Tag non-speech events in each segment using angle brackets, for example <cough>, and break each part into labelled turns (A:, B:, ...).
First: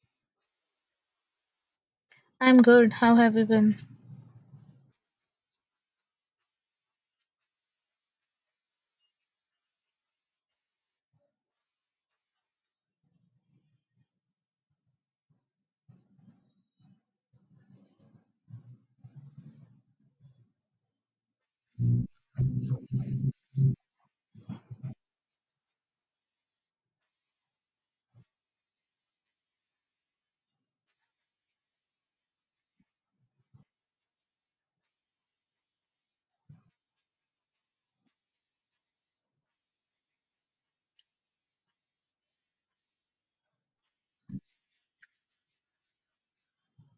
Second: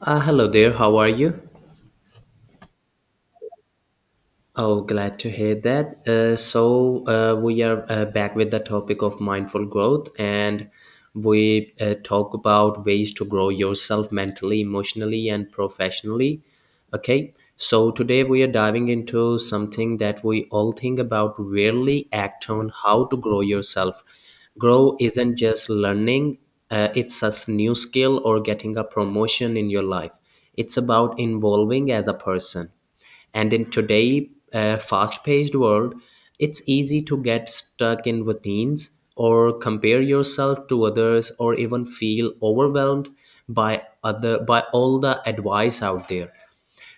A: Hello there, how are you?
B: I'm good. How have you been?
A: Oh, glad to hear that. We are back with the topic of mindful growth, and we talk about ways to grow yourself mentally, emotionally, and professionally. Okay, so today we are diving into something that we all think about, rarely act on how to grow yourself. Grow isn't just learning, it's a new skill or getting a promotion in your life, it's about evolving as a person. And in today, fast paced world, it's easy to get stuck in routines or compare yourself to others or even feel overwhelmed by all the advice out there.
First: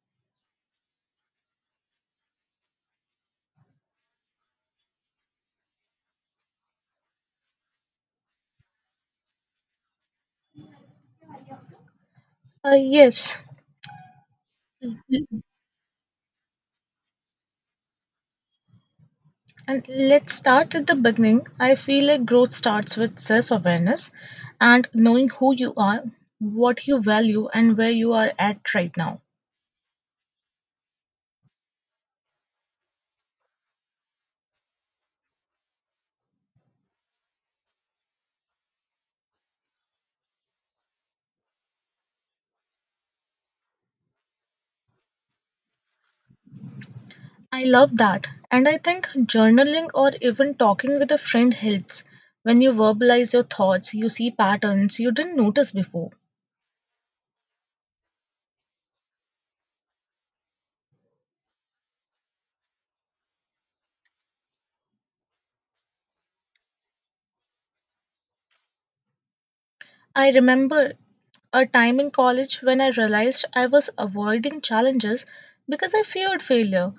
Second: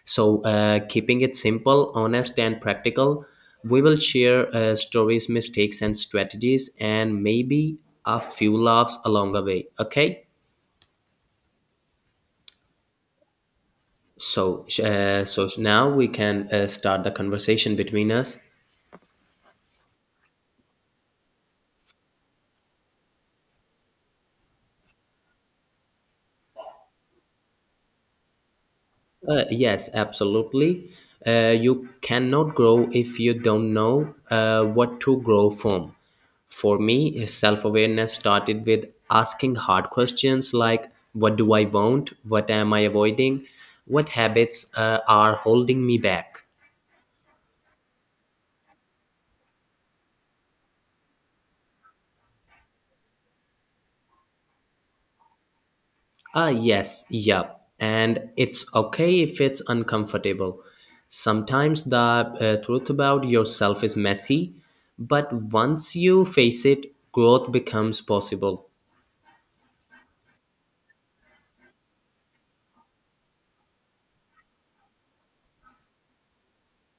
A: So, keeping it simple, honest and practical, we will share stories, mistakes and strategies and maybe a few laughs along the way. Okay,
B: Yes.
A: so now we can start the conversation between us.
B: And let's start at the beginning. I feel like growth starts with self awareness and knowing who you are, what you value, and where you are at right now.
A: Yes, absolutely. You cannot grow if you don't know what to grow from. For me, self awareness started with asking hard questions like, what do I want? What am I avoiding? What habits are holding me back?
B: I love that. And I think journaling or even talking with a friend helps. When you verbalize your thoughts, you see patterns you didn't notice before.
A: Ah, yes, yep. And it's okay if it's uncomfortable. Sometimes the truth about yourself is messy, but once you face it, growth becomes possible.
B: I remember a time in college when I realized I was avoiding challenges because I feared failure.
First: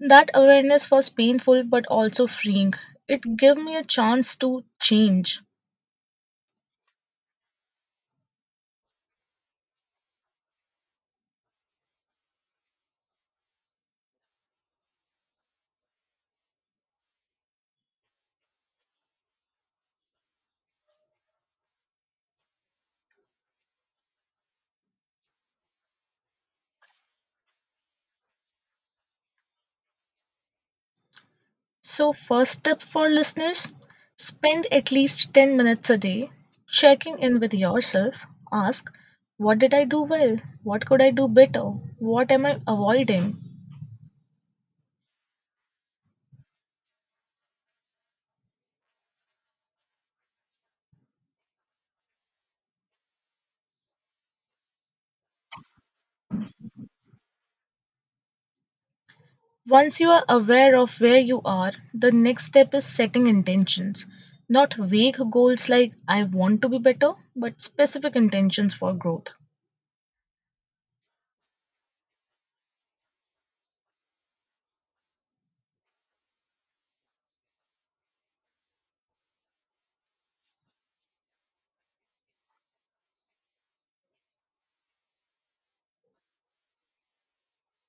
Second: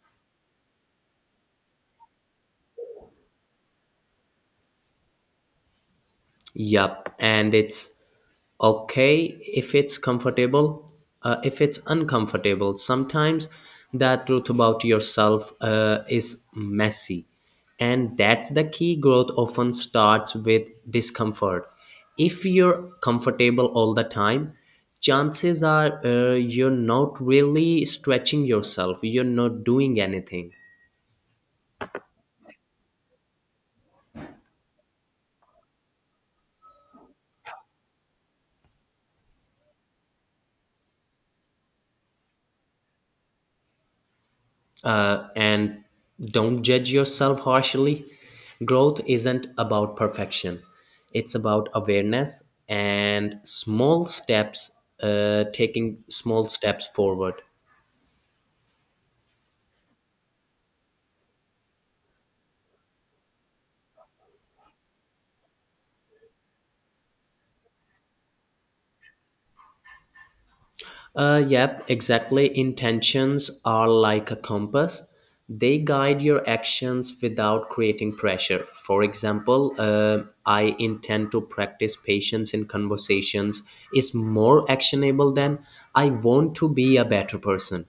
B: That awareness was painful but also freeing. It gave me a chance to change.
A: Yup, and it's okay if it's comfortable, if it's uncomfortable. Sometimes that truth about yourself is messy, and that's the key. Growth often starts with discomfort. If you're comfortable all the time, chances are, you're not really stretching yourself, you're not doing anything.
B: So, first tip for listeners, spend at least 10 minutes a day checking in with yourself. Ask, what did I do well? What could I do better? What am I avoiding?
A: And don't judge yourself harshly. Growth isn't about perfection, it's about awareness and small steps, taking small steps forward.
B: Once you are aware of where you are, the next step is setting intentions. Not vague goals like I want to be better, but specific intentions for growth.
A: Yep, exactly. Intentions are like a compass. They guide your actions without creating pressure. For example, I intend to practice patience in conversations is more actionable than I want to be a better person.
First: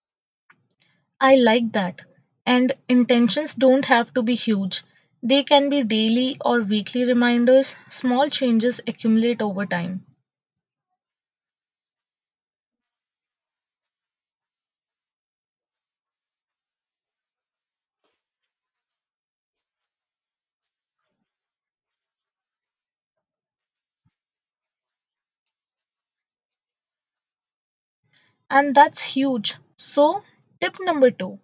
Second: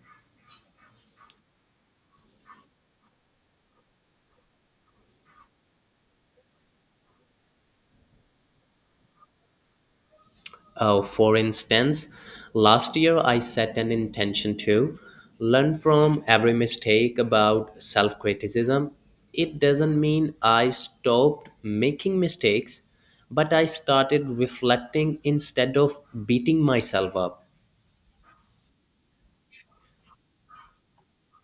B: I like that. And intentions don't have to be huge. They can be daily or weekly reminders. Small changes accumulate over time.
A: For instance, last year I set an intention to learn from every mistake about self criticism. It doesn't mean I stopped making mistakes, but I started reflecting instead of beating myself up.
B: And that's huge. So, tip number two,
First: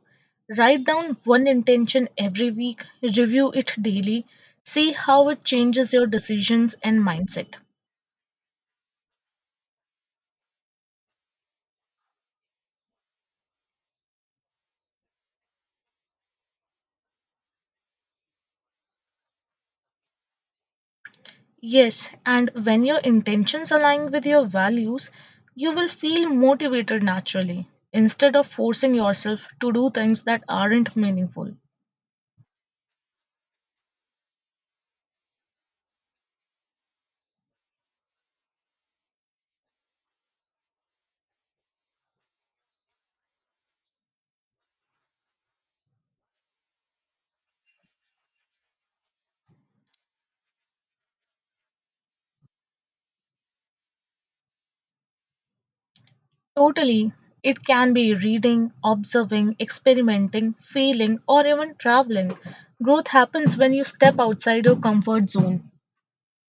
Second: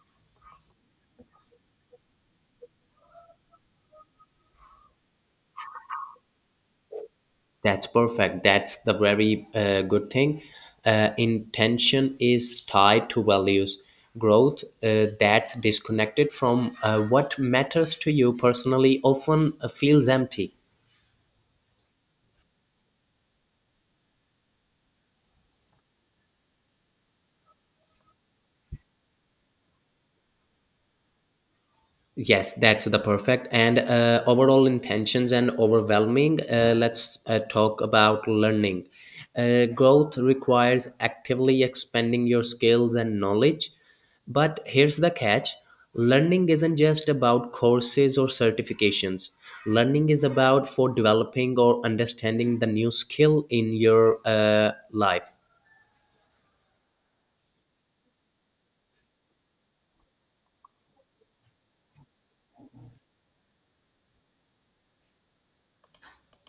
B: write down one intention every week, review it daily, see how it changes your decisions and mindset.
A: That's perfect. That's the very good thing. Intention is tied to values. Growth that's disconnected from what matters to you personally often feels empty.
B: Yes, and when your intentions align with your values, you will feel motivated naturally instead of forcing yourself to do things that aren't meaningful.
A: Yes, that's the perfect and overall intentions and overwhelming. Let's talk about learning. Growth requires actively expanding your skills and knowledge. But here's the catch, learning isn't just about courses or certifications. Learning is about for developing or understanding the new skill in your life.
B: Totally, it can be reading, observing, experimenting, failing, or even traveling. Growth happens when you step outside your comfort zone.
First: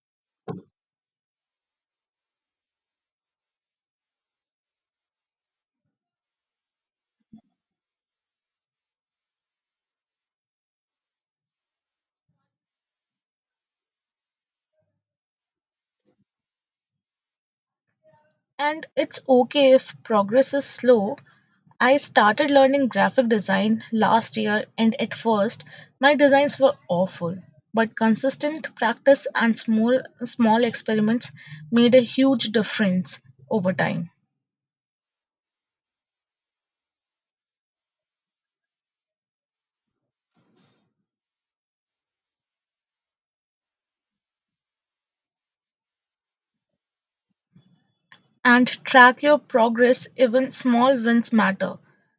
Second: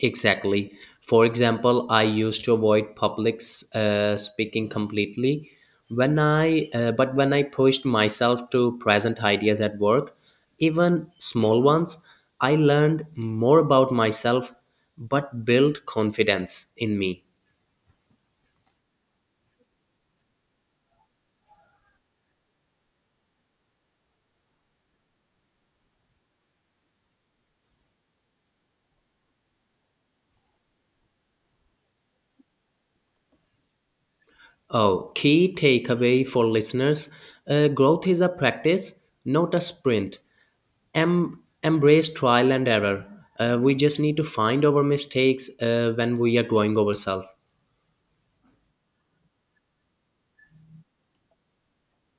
A: Exactly. For example, I used to avoid public speaking completely. But when I pushed myself to present ideas at work, even small ones, I learned more about myself, but built confidence in me.
B: And it's okay if progress is slow. I started learning graphic design last year, and at first, my designs were awful. But consistent practice and small, small experiments made a huge difference over time.
A: Oh, key takeaway for listeners: growth is a practice, not a sprint. Embrace trial and error. We just need to find our mistakes when we are growing ourselves.
B: And track your progress, even small wins matter.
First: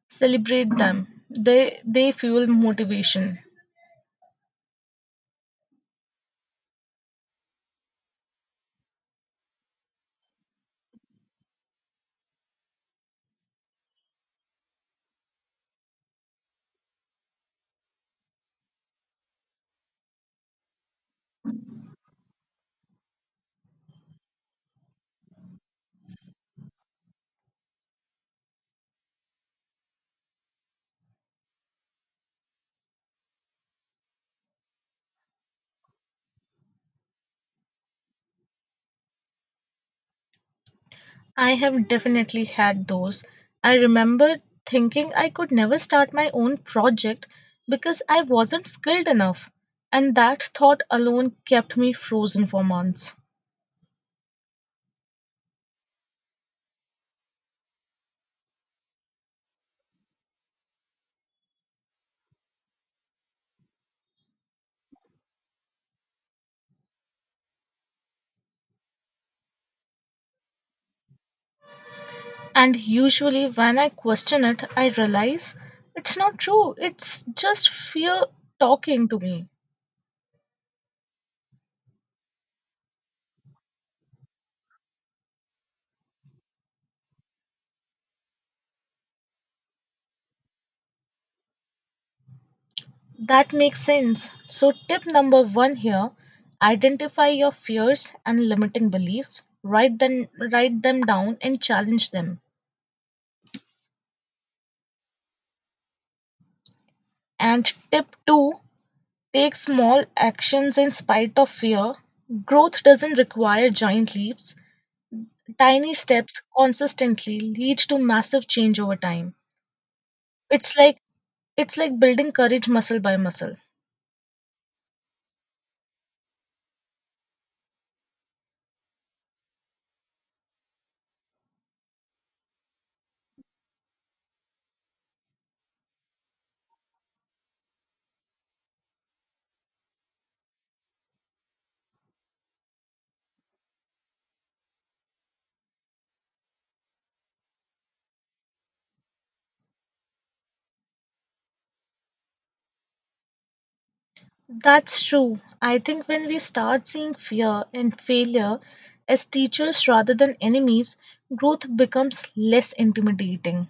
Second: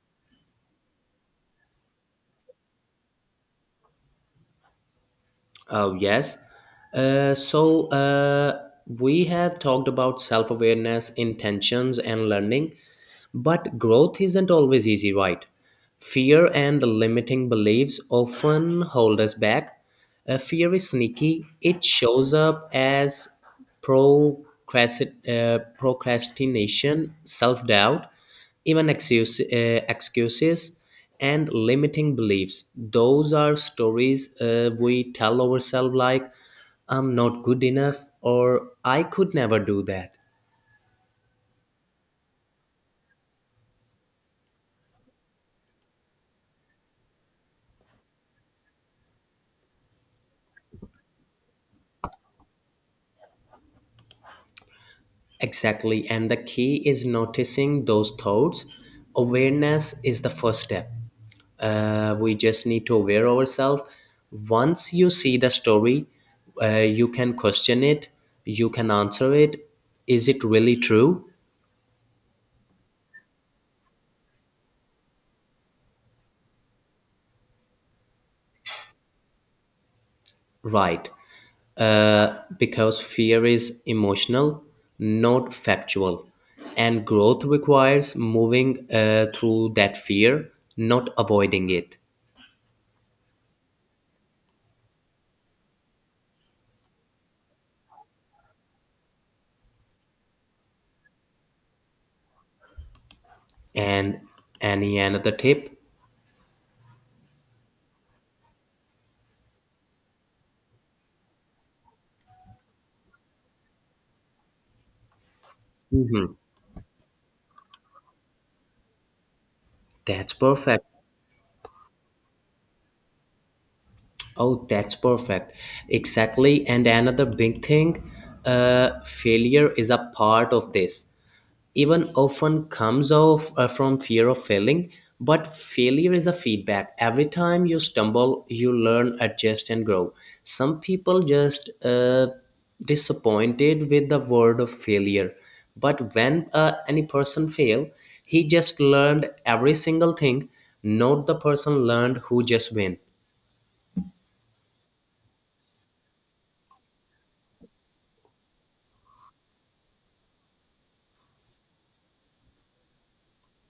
B: Celebrate them, they fuel motivation.
A: Oh, yes. Uh, so uh, we have talked about self awareness, intentions, and learning, but growth isn't always easy, right? Fear and the limiting beliefs often hold us back. Fear is sneaky, it shows up as procrastination, self doubt, even excuses. And limiting beliefs, those are stories we tell ourselves, like I'm not good enough or I could never do that.
B: I have definitely had those. I remember thinking I could never start my own project because I wasn't skilled enough, and that thought alone kept me frozen for months.
A: Exactly. And the key is noticing those thoughts. Awareness is the first step. We just need to aware ourselves. Once you see the story, uh, you can question it, you can answer it. Is it really true?
B: And usually, when I question it, I realize it's not true, it's just fear talking to me.
A: Right. Uh, because fear is emotional, not factual. And growth requires moving through that fear, not avoiding it.
B: That makes sense. So, tip number one here, identify your fears and limiting beliefs, write them down, and challenge them.
A: And any another tip?
B: And tip two, take small actions in spite of fear. Growth doesn't require giant leaps. Tiny
A: Mhm.
B: steps consistently lead to massive change over time.
A: That's
B: It's
A: perfect.
B: like it's like building courage muscle by muscle.
A: Oh, that's perfect. Exactly. And another big thing, uh, failure is a part of this. Even often comes off from fear of failing. But failure is a feedback. Every time you stumble you learn, adjust and grow. Some people just disappointed with the word of failure. But when any person fail, he just learned every single thing, not the person learned who just win.
B: That's true. I think when we start seeing fear and failure as teachers rather than enemies, growth becomes less intimidating.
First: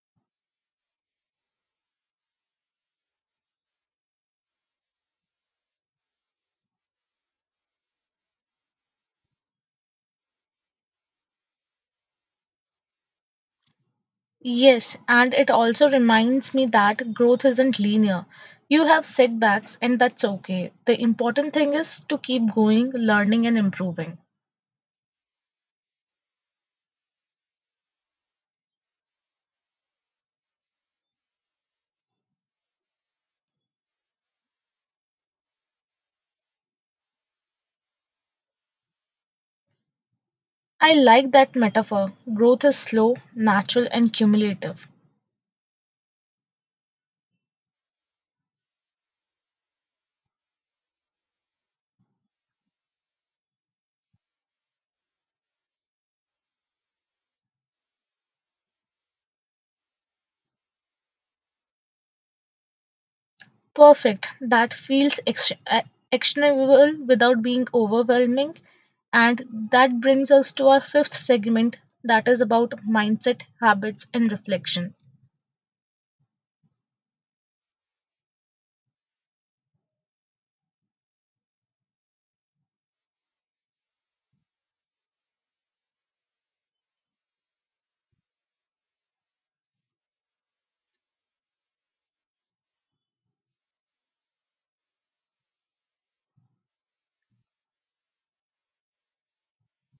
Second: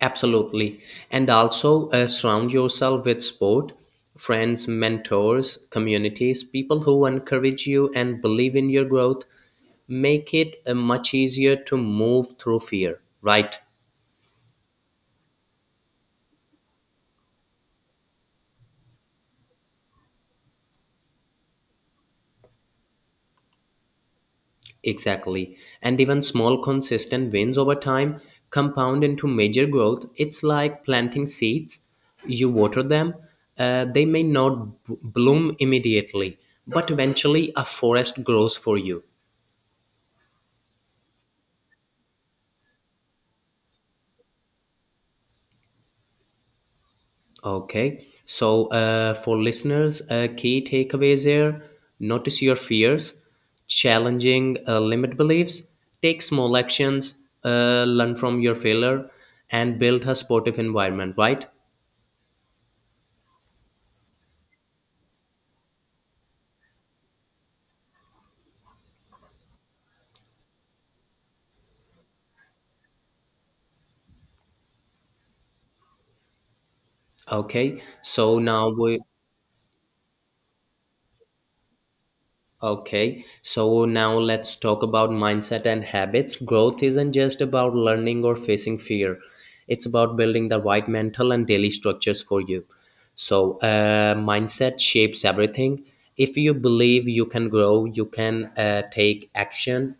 A: Absolutely. And also surround yourself with sport, friends, mentors, communities, people who encourage you and believe in your growth. Make it much easier to move through fear, right.
B: Yes, and it also reminds me that growth isn't linear. You have setbacks, and that's okay. The important thing is to keep going, learning, and improving.
A: Exactly. And even small, consistent wins over time compound into major growth. It's like planting seeds. You water them, they may not bloom immediately, but eventually a forest grows for you.
B: I like that metaphor. Growth is slow, natural, and cumulative.
A: Okay. So, for listeners, key takeaways here: notice your fears, challenging limit beliefs, take small actions, learn from your failure, and build a supportive environment, right?
B: Perfect. That feels actionable without being overwhelming. And that brings us to our fifth segment, that is about mindset, habits, and reflection.
A: Okay. So, now we Okay, so now let's talk about mindset and habits. Growth isn't just about learning or facing fear, it's about building the right mental and daily structures for you. So, mindset shapes everything. If you believe you can grow, you can take action.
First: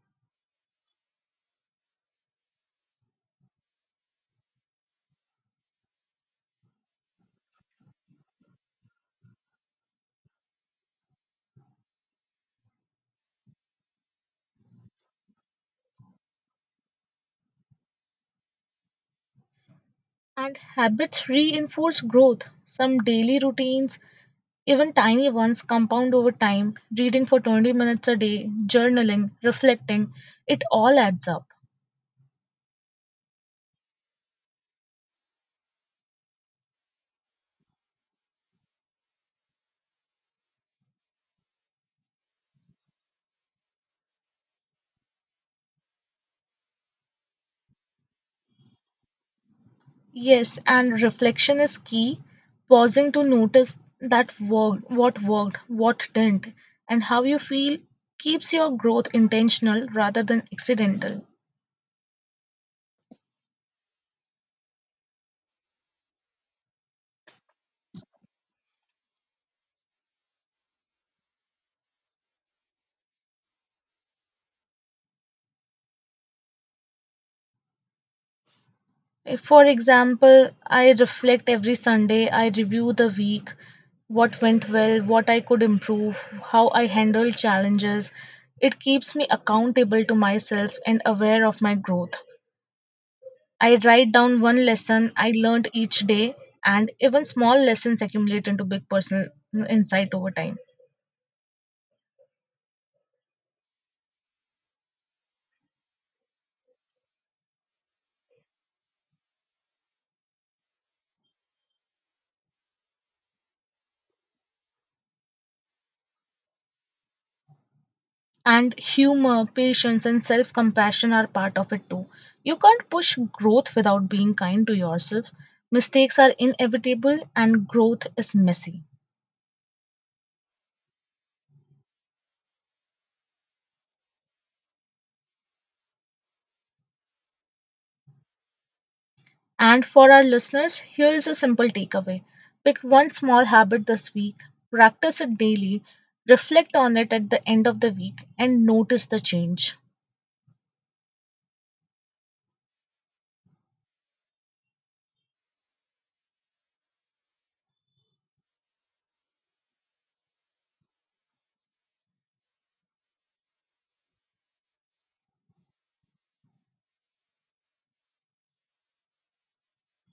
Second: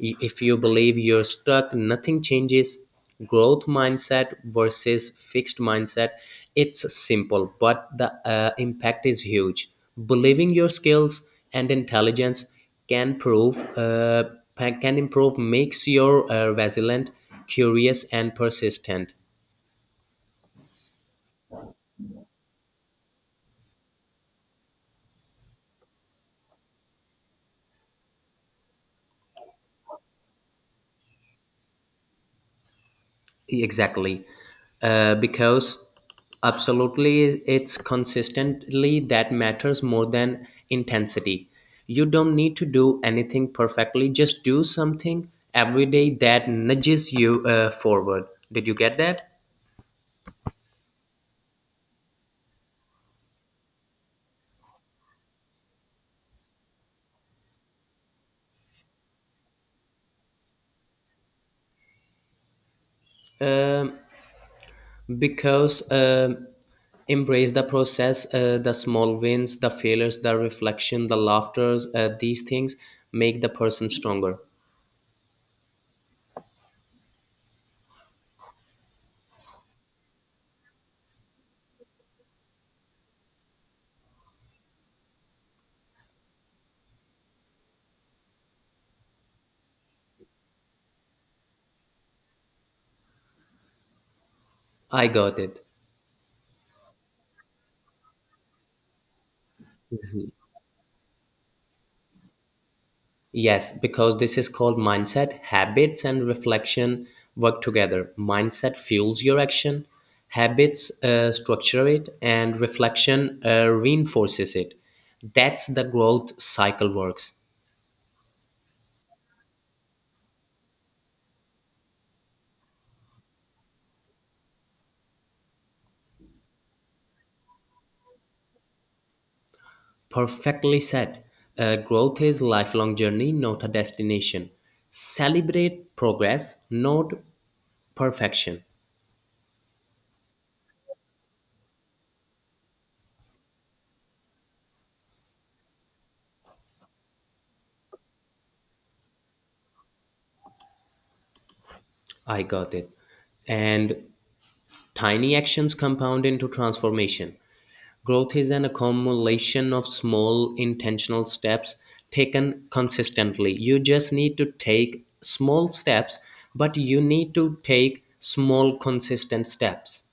A: If you believe you're stuck, nothing changes. Growth mindset versus fixed mindset. It's simple, but the impact is huge. Believing your skills and intelligence can prove uh, can improve makes you resilient, curious, and persistent.
B: And habits reinforce growth. Some daily routines, even tiny ones compound over time. Reading for 20 minutes a day, journaling, reflecting, it all adds up.
A: Exactly. Because absolutely it's consistently that matters more than intensity. You don't need to do anything perfectly, just do something every day that nudges you forward. Did you get that?
B: Yes, and reflection is key. Pausing to notice what worked, what didn't, and how you feel keeps your growth intentional rather than accidental.
A: Um, because embrace the process, the small wins, the failures, the reflection, the laughters, these things make the person stronger.
B: For example, I reflect every Sunday, I review the week, what went well, what I could improve, how I handled challenges. It keeps me accountable to myself and aware of my growth. I write down one
A: I
B: lesson I
A: got it.
B: learned each day, and even small lessons accumulate into big personal insight over time.
A: Yes, because this is called mindset. Habits and reflection work together. Mindset fuels your action, habits structure it, and reflection reinforces it. That's the growth cycle works.
B: And humor, patience, and self compassion are part of it too. You can't push growth without being kind to yourself. Mistakes are inevitable, and growth is messy.
A: Perfectly said. Growth is lifelong journey, not a destination. Celebrate progress, not perfection.
B: And for our listeners, here is a simple takeaway: pick one small habit this week, practice it daily, reflect on it at the end of the week, and notice the change.
A: I got it. And tiny actions compound into transformation. Growth is an accumulation of small intentional steps taken consistently. You just need to take small steps, but you need to take small consistent steps.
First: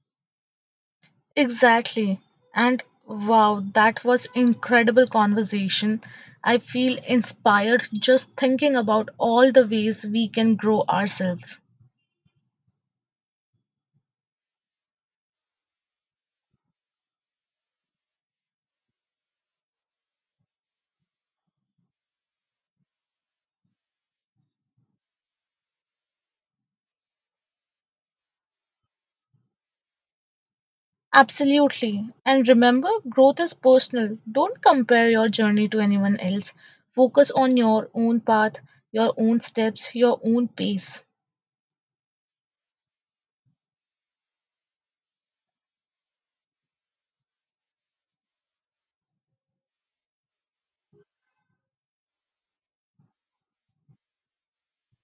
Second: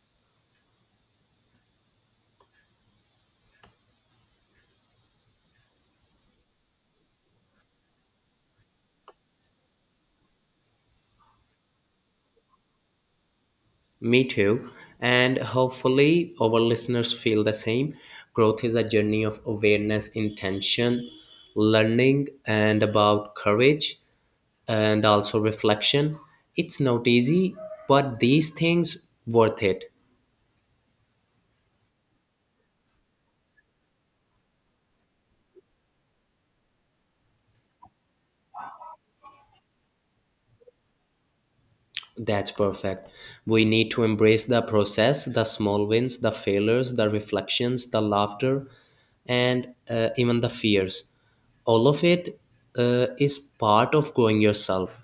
B: Exactly. And wow, that was incredible conversation. I feel inspired just thinking about all the ways we can grow ourselves.
A: Me too. And hopefully, our listeners feel the same. Growth is a journey of awareness, intention, learning, and about courage and also reflection. It's not easy, but these things worth it.
B: Absolutely. And remember, growth is personal. Don't compare your journey to anyone else. Focus on your own path, your own steps, your own pace.
A: That's perfect. We need to embrace the process, the small wins, the failures, the reflections, the laughter, and even the fears. All of it is part of growing yourself.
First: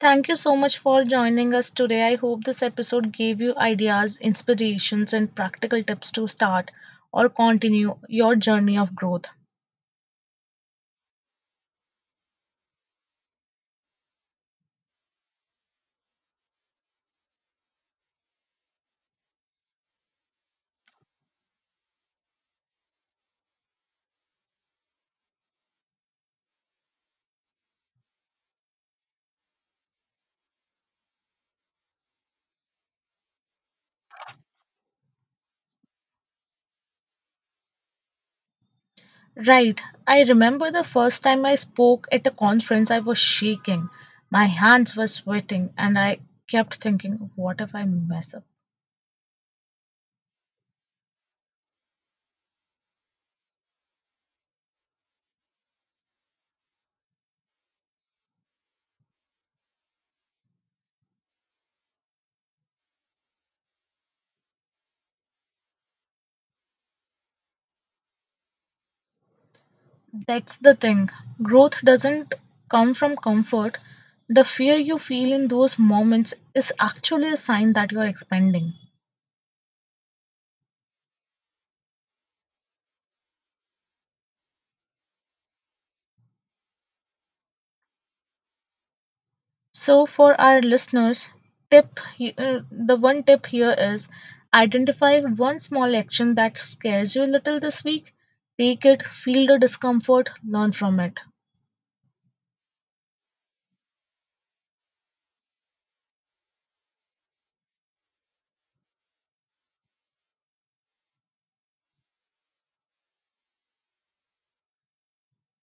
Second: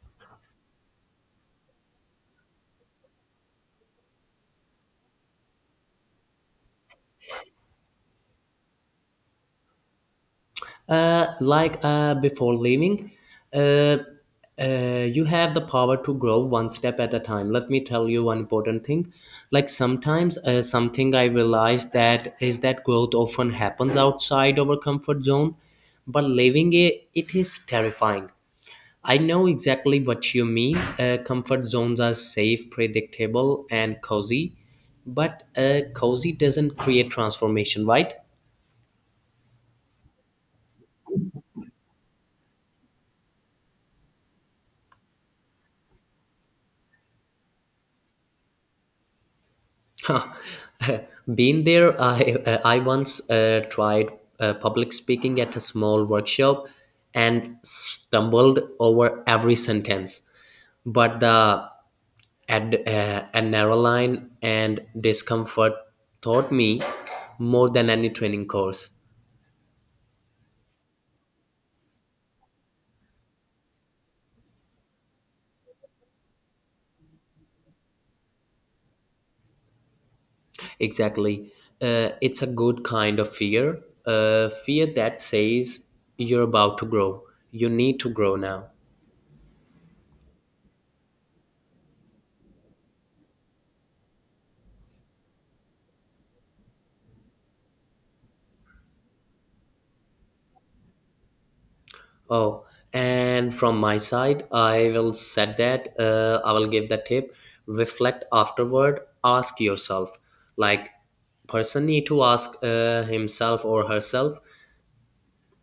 B: Thank you so much for joining us today. I hope this episode gave you ideas, inspirations, and practical tips to start or continue your journey of growth.
A: Like, before leaving, uh, you have the power to grow one step at a time. Let me tell you one important thing. Like sometimes, something I realized that is that growth often happens outside our comfort zone, but leaving it, it is terrifying. I know exactly what you mean. Comfort zones are safe, predictable, and cozy, but cozy doesn't create transformation, right?
B: Right, I remember the first time I spoke at a conference, I was shaking. My hands were sweating, and I kept thinking, what if I mess up?
A: <laughs> Been there. I once tried public speaking at a small workshop and stumbled over every sentence. But the adrenaline and discomfort taught me more than any training course.
B: That's the thing. Growth doesn't come from comfort. The fear you feel in those moments is actually a sign that you're expanding.
A: Exactly. It's a good kind of fear. Fear that says you're about to grow. You need to grow now.
B: So, for our listeners, the one tip here is identify one small action that scares you a little this week. Take it, feel the discomfort, learn from it.
A: Oh, and from my side, I will set that. I will give the tip. Reflect afterward. Ask yourself, like, person need to ask himself or herself,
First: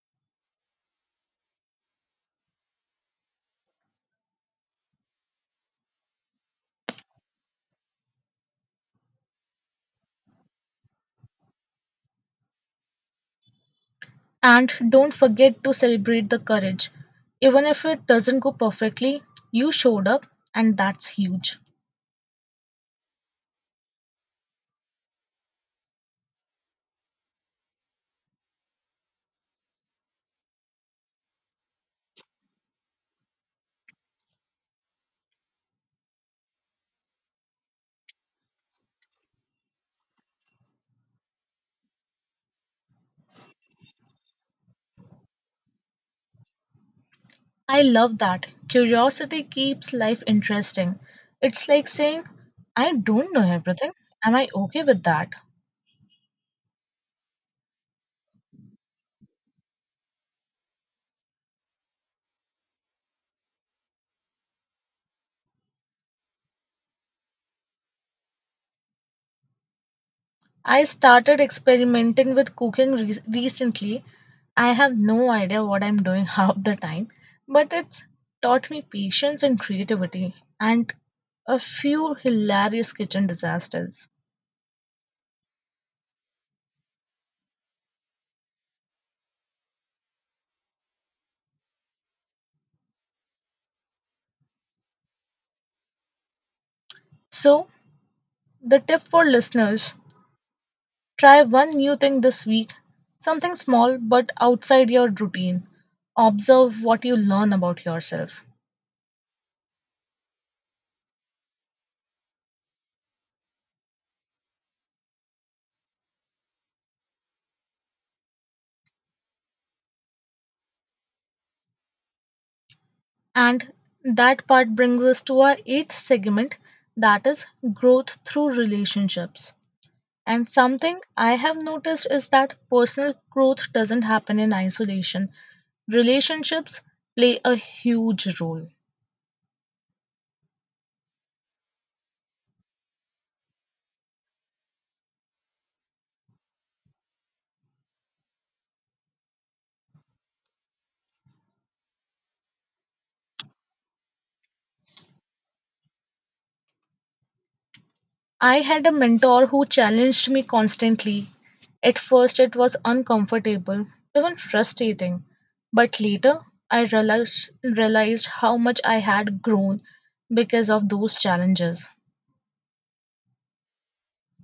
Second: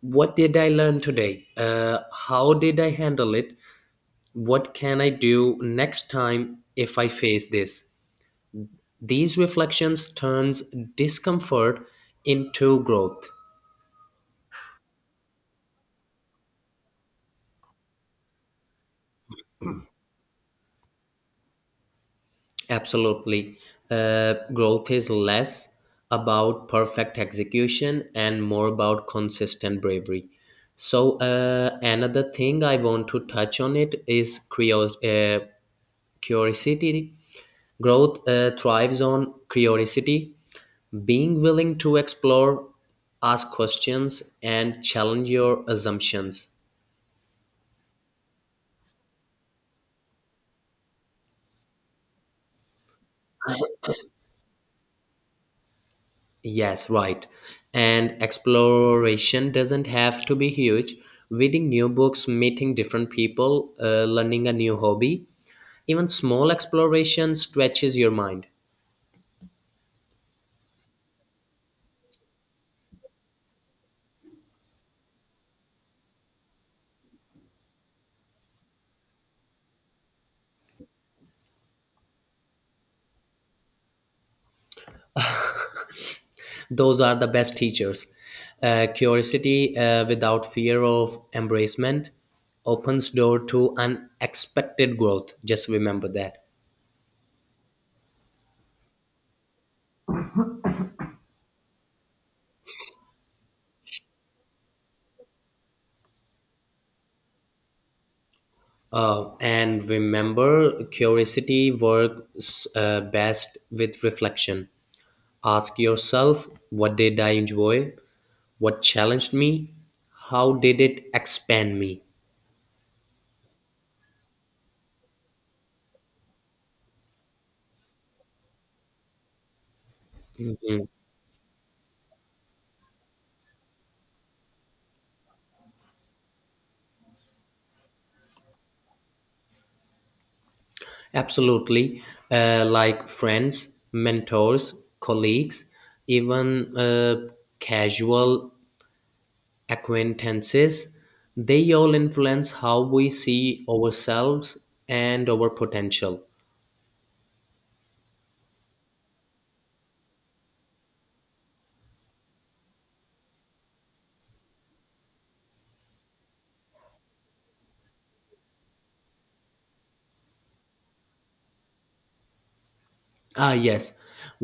A: what did I learn today? How did I handle it? What can I do next time if I face this? These reflections turns discomfort into growth.
B: And don't forget to celebrate the courage. Even if it doesn't go perfectly, you showed up, and that's huge.
A: Absolutely. Growth is less about perfect execution and more about consistent bravery. So, another thing I want to touch on it is curiosity. Growth thrives on curiosity, being willing to explore, ask questions, and challenge your assumptions.
B: I love that. Curiosity keeps life interesting. It's like saying, I don't know everything. Am I okay with that?
A: Yes, right. And exploration doesn't have to be huge. Reading new books, meeting different people, learning a new hobby, even small exploration stretches your mind.
B: I started experimenting with recently. I have no idea what I'm doing <laughs> half the time, but it's taught me patience and creativity and a few hilarious kitchen disasters.
A: Those are the best teachers. Curiosity without fear of embracement opens door to unexpected growth. Just remember that.
B: So, the tip for listeners: try one new thing this week, something small but outside your routine. Observe what you learn about yourself.
A: And remember, curiosity works best with reflection. Ask yourself, what did I enjoy? What challenged me? How did it expand me?
B: And that part brings us to our eighth segment, that is growth through relationships. And something I have noticed is that personal growth doesn't happen in isolation. Relationships play a huge role.
A: Absolutely. Like friends, mentors, colleagues, even casual acquaintances, they all influence how we see ourselves and our potential.
B: I had a mentor who challenged me constantly. At first, it was uncomfortable, even frustrating. But later, realized how much I had grown because of those challenges.
A: Ah, yes.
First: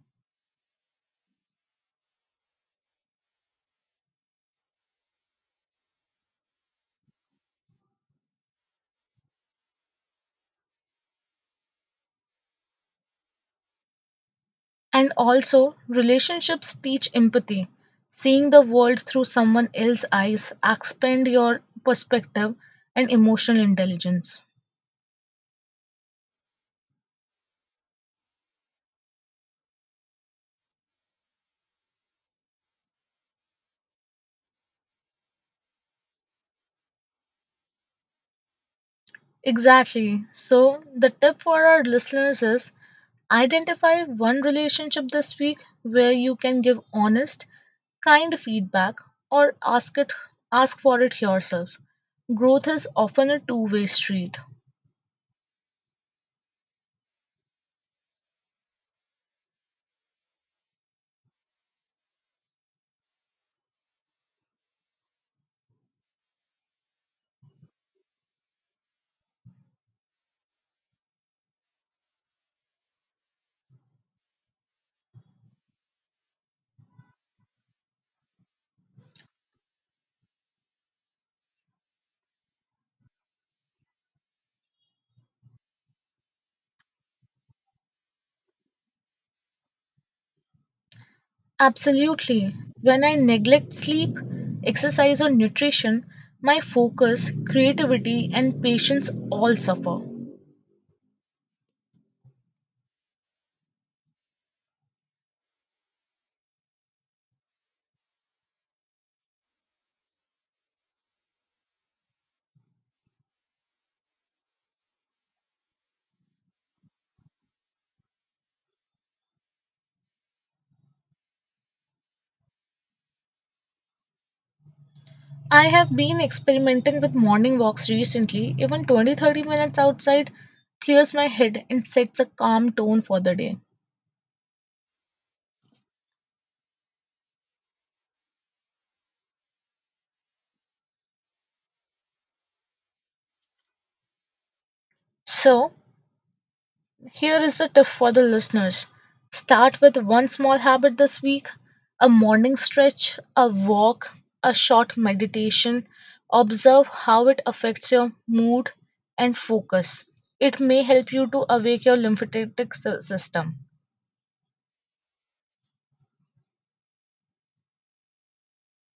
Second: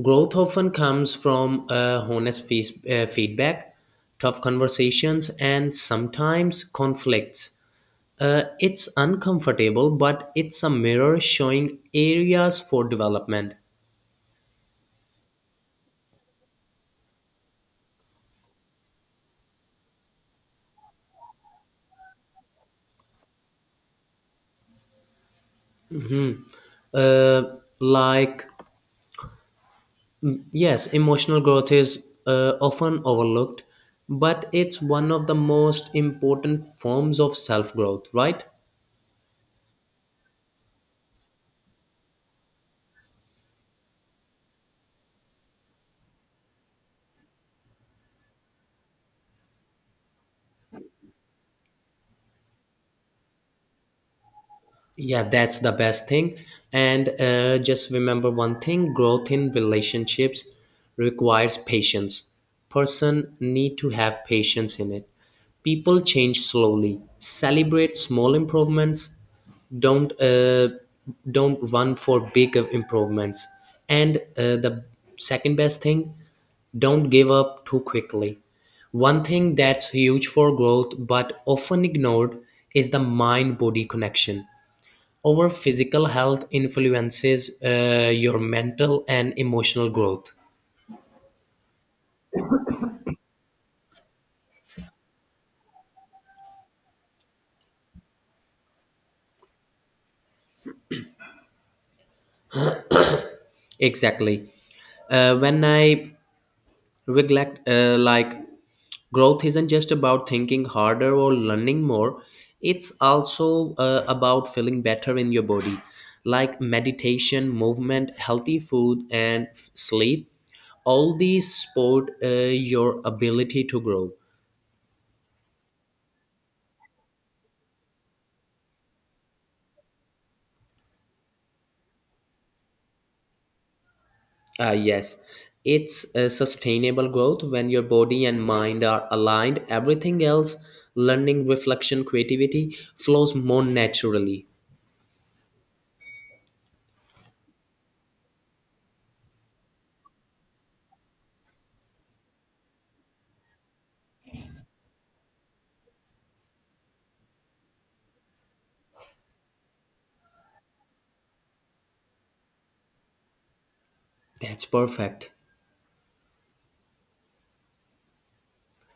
A: Growth often comes from honest feedback, tough conversations, and sometimes conflicts. It's uncomfortable, but it's a mirror showing areas for development.
B: And also, relationships teach empathy. Seeing the world through someone else's eyes expand your perspective and emotional intelligence.
A: Uh, like, yes, emotional growth is often overlooked, but it's one of the most important forms of self growth, right?
B: Exactly. So, the tip for our listeners is identify one relationship this week where you can give honest, kind feedback, or ask it ask for it yourself. Growth is often a two-way street.
A: Yeah, that's the best thing. And just remember one thing, growth in relationships requires patience. Person need to have patience in it. People change slowly. Celebrate small improvements. Don't uh, don't run for big improvements. And the second best thing, don't give up too quickly. One thing that's huge for growth but often ignored is the mind body connection. Over physical health influences your mental and emotional growth.
B: Absolutely. When I neglect sleep, exercise, or nutrition, my focus, creativity, and patience all suffer.
A: Exactly. When I neglect, like, Growth isn't just about thinking harder or learning more, it's also about feeling better in your body, like meditation, movement, healthy food, and sleep. All these support your ability to grow.
B: I have been experimenting with morning walks recently. Even 20, 30 minutes outside clears my head and sets a calm tone for the day.
A: Yes, it's a sustainable growth when your body and mind are aligned. Everything else, learning, reflection, creativity, flows more naturally.
B: So, here is the tip for the listeners: start with one small habit this week, a morning stretch, a walk, a short meditation. Observe how it affects your mood and focus. It may help you to awake your lymphatic system.
A: That's perfect.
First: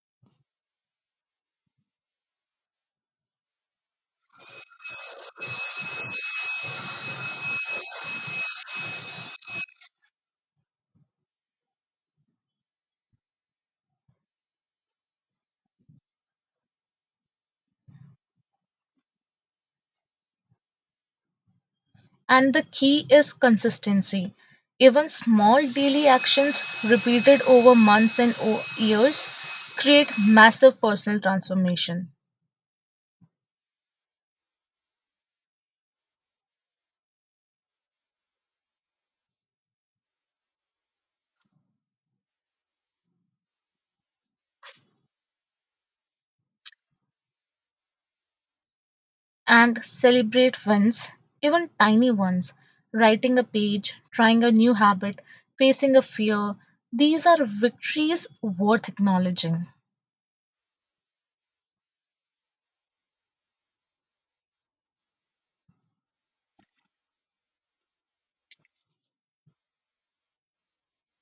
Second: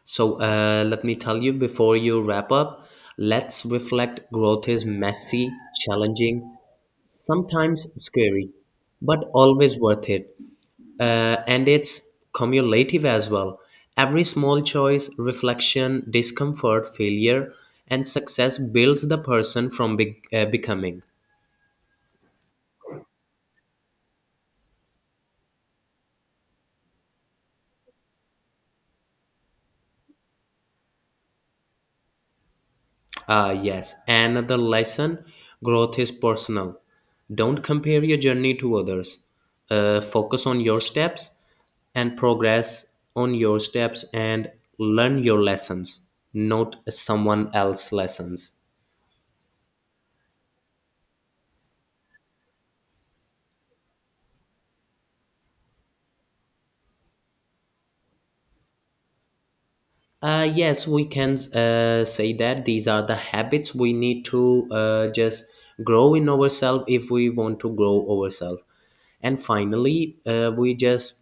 A: So, let me tell you before you wrap up, let's reflect, growth is messy, challenging, sometimes scary, but always worth it. And it's cumulative as well. Every small choice, reflection, discomfort, failure, and success builds the person from becoming.
B: And the key is consistency. Even small daily actions repeated over months and years create massive personal transformation.
A: Ah, yes. Another lesson, growth is personal. Don't compare your journey to others. Focus on your steps and progress on your steps and learn your lessons, not someone else's lessons.
B: And celebrate wins, even tiny ones. Writing a page, trying a new habit, facing a fear. These are victories worth acknowledging.
A: Yes, we can say that these are the habits we need to just grow in ourselves if we want to grow ourselves. And finally, we just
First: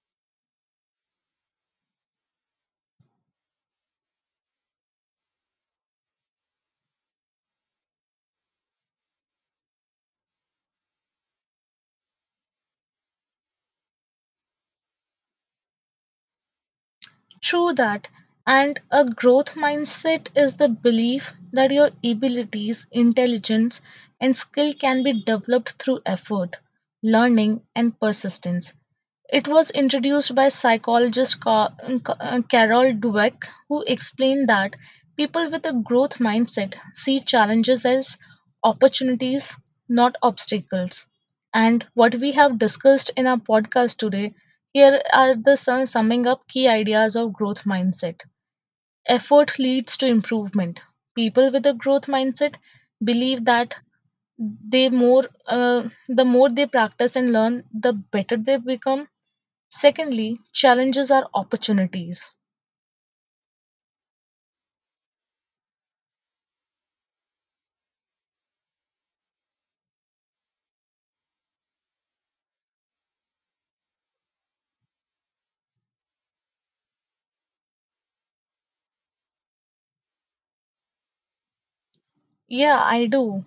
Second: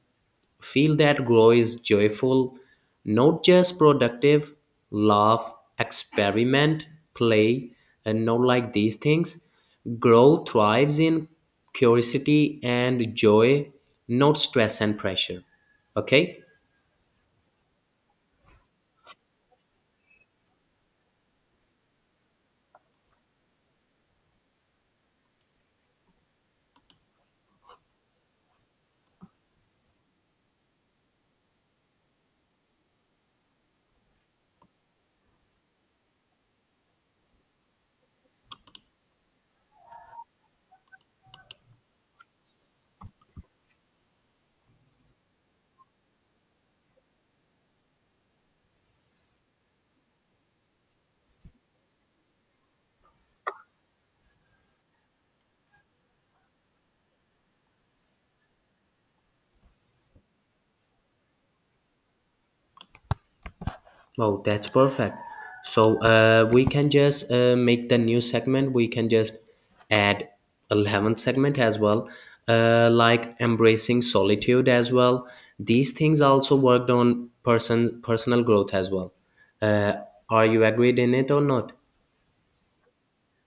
A: feel that grow is joyful, not just productive. Love, experiment, play, and not like these things. Grow thrives in curiosity and joy, not stress and pressure. Okay?
B: True that. And a growth mindset is the belief that your abilities, intelligence, and skill can be developed through effort, learning, and persistence. It was introduced by psychologist Carol Dweck, who explained that people with a growth mindset see challenges as opportunities, not obstacles. And what we have discussed in our podcast today, here are the summing up key ideas of growth mindset. Effort leads to improvement. People with a growth mindset believe that they more uh, the more they practice and learn, the better they become. Secondly, challenges are opportunities.
A: Wow, that's perfect. So we can just make the new segment. We can just add 11th segment as well, like embracing solitude as well. These things also worked on personal growth as well. Uh, are you agreed in it or not?
B: Yeah, I do.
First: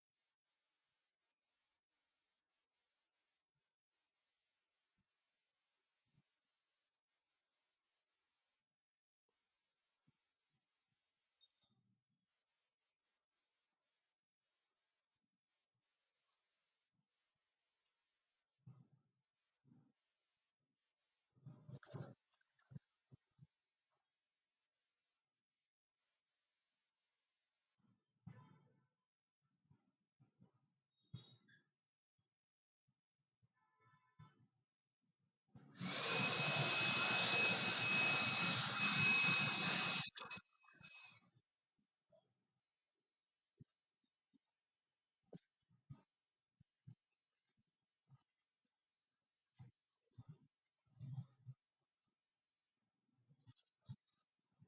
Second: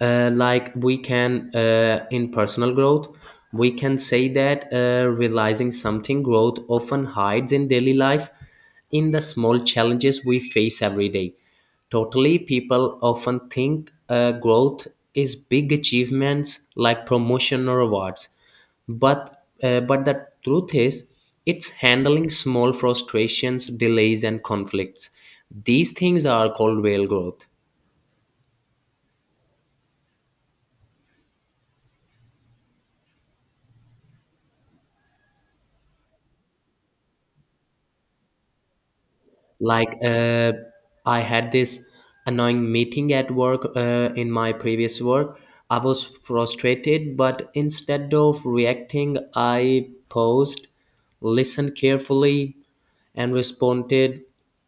A: Like we can in personal growth we can say that realizing something, growth often hides in daily life, in the small challenges we face every day. Totally, people often think growth is big achievements like promotion or awards, but the truth is it's handling small frustrations, delays, and conflicts. These things are called real growth. Like, I had this annoying meeting at work, in my previous work. I was frustrated, but instead of reacting, I paused, listened carefully, and responded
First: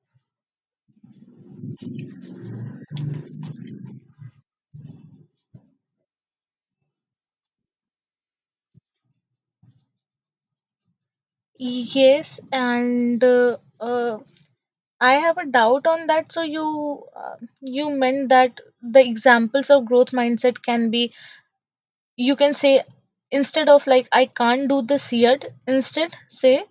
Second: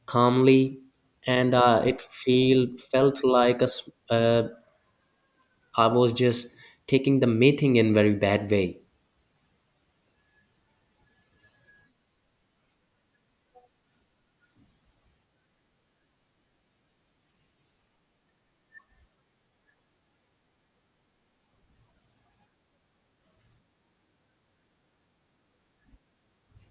A: calmly. And it feel felt like a s- I was just taking the meeting in very bad way.
B: Yes, and I have a doubt on that. So you meant that the examples of growth mindset can be, you can say, instead of like I can't do this yet, instead say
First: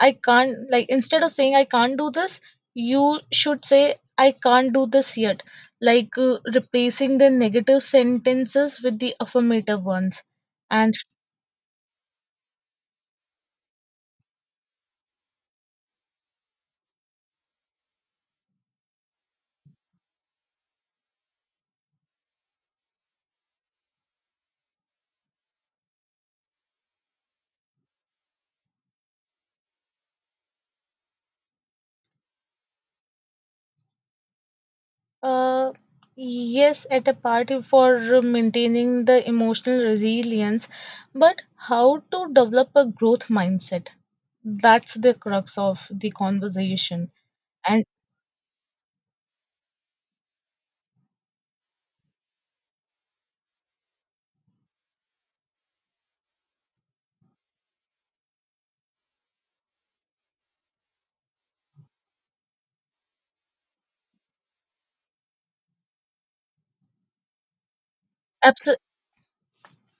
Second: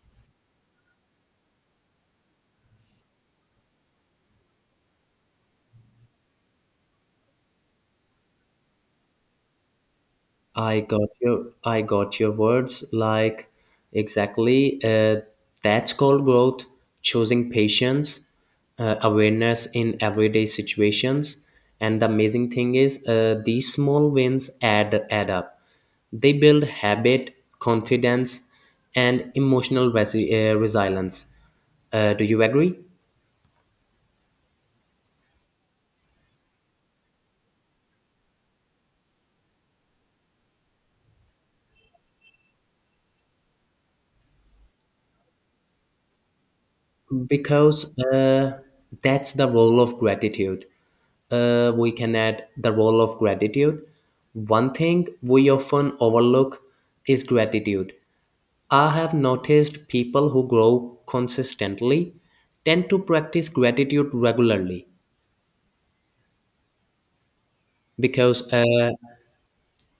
B: I can't like instead of saying I can't do this, you should say I can't do this yet. Like replacing the negative sentences with the affirmative ones.
A: I
B: And
A: got your I got your words, like, exactly. That's called growth, choosing patience, awareness in everyday situations. And the amazing thing is, these small wins add up. They build habit, confidence, and emotional resilience. Do you agree?
B: Uh, yes, at a party for maintaining the emotional resilience, but how to develop a growth mindset? That's the crux of the conversation. And
A: Because that's the role of gratitude. We can add the role of gratitude. One thing we often overlook is gratitude. I have noticed people who grow consistently tend to practice gratitude regularly because,
B: abso-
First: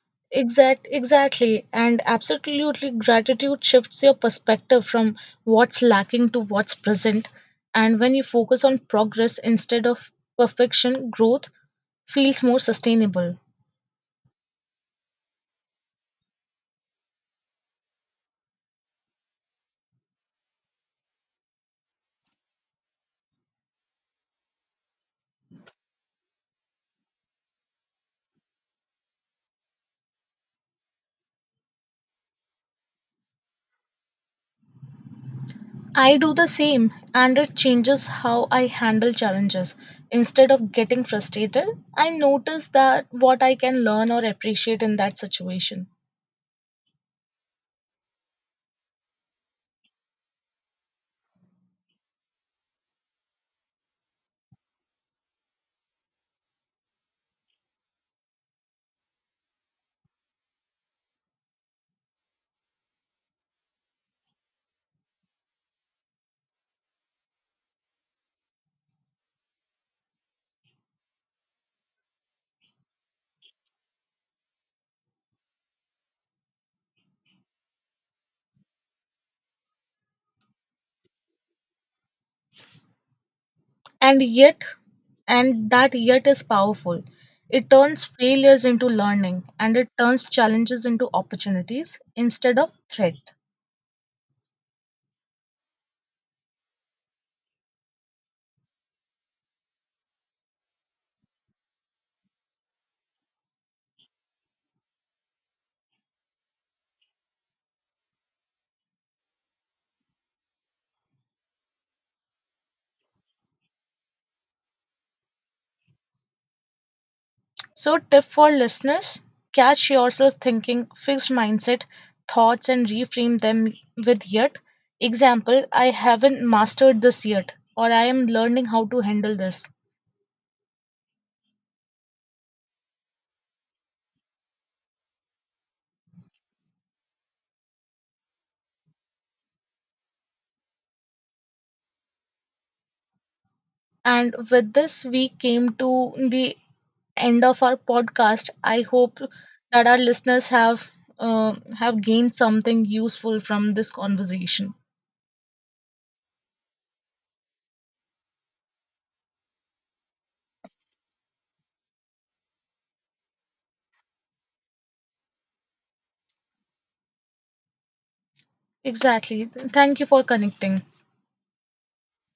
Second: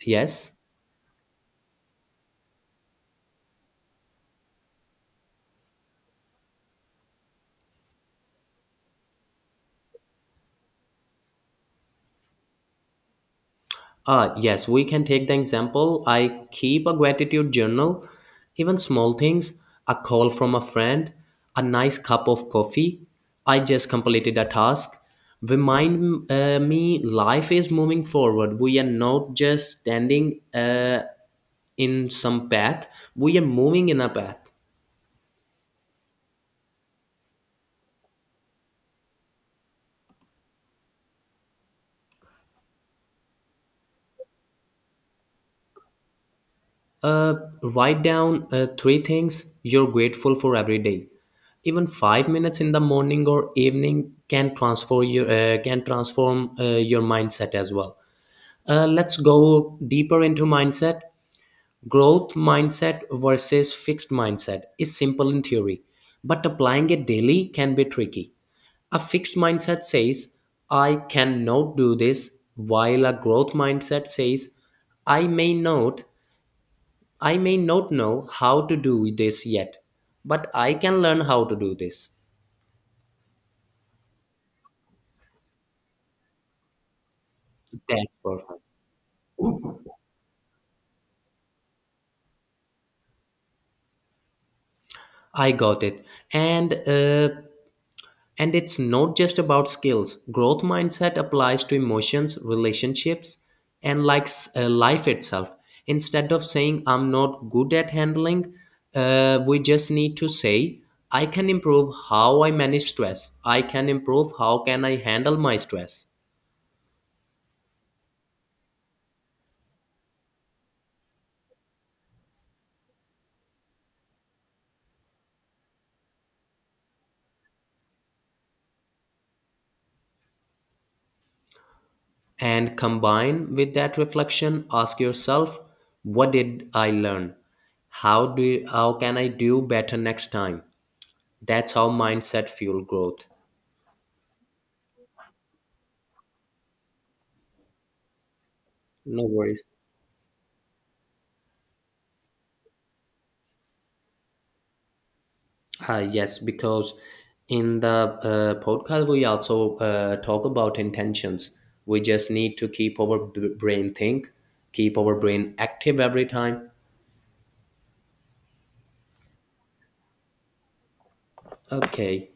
A: yes.
B: exact, exactly, and absolutely, gratitude shifts your perspective from what's lacking to what's present. And when you focus on progress instead of perfection, growth feels more sustainable.
A: Yes, we can take the example. I keep a gratitude journal, even small things, a call from a friend, a nice cup of coffee. I just completed a task. Remind me, life is moving forward. We are not just standing in some path, we are moving in a path.
B: I do the same, and it changes how I handle challenges. Instead of getting frustrated, I notice that what I can learn or appreciate in that situation.
A: Uh, Write down three things you're grateful for every day. Even 5 minutes in the morning or evening can transform your mindset as well. Let's go deeper into mindset. Growth mindset versus fixed mindset is simple in theory, but applying it daily can be tricky. A fixed mindset says, I cannot do this, while a growth mindset says, I may not, I may not know how to do this yet, but I can learn how to do this.
B: And yet, and that yet is powerful. It turns
A: That's perfect.
B: failures into learning and it turns challenges into opportunities instead of threat.
A: I got it. And uh, and it's not just about skills. Growth mindset applies to emotions, relationships, and life itself. Instead of saying I'm not good at handling, we just need to say, I can improve how I manage stress. I can improve how can I handle my stress.
B: So, tip for listeners: catch yourself thinking fixed mindset thoughts and reframe them with yet. Example, I haven't mastered this yet, or I am learning how to handle this.
A: And combine with that reflection, ask yourself, what did I learn? How can I do better next time? That's how mindset fuel growth.
B: And with this, we came to the end of our podcast. I hope
A: No worries.
B: that our listeners have gained something useful from this conversation.
A: Yes, because in the podcast we also talk about intentions. We just need to keep our brain think, keep our brain active every time.
B: Exactly. Thank you for connecting.
A: Okay.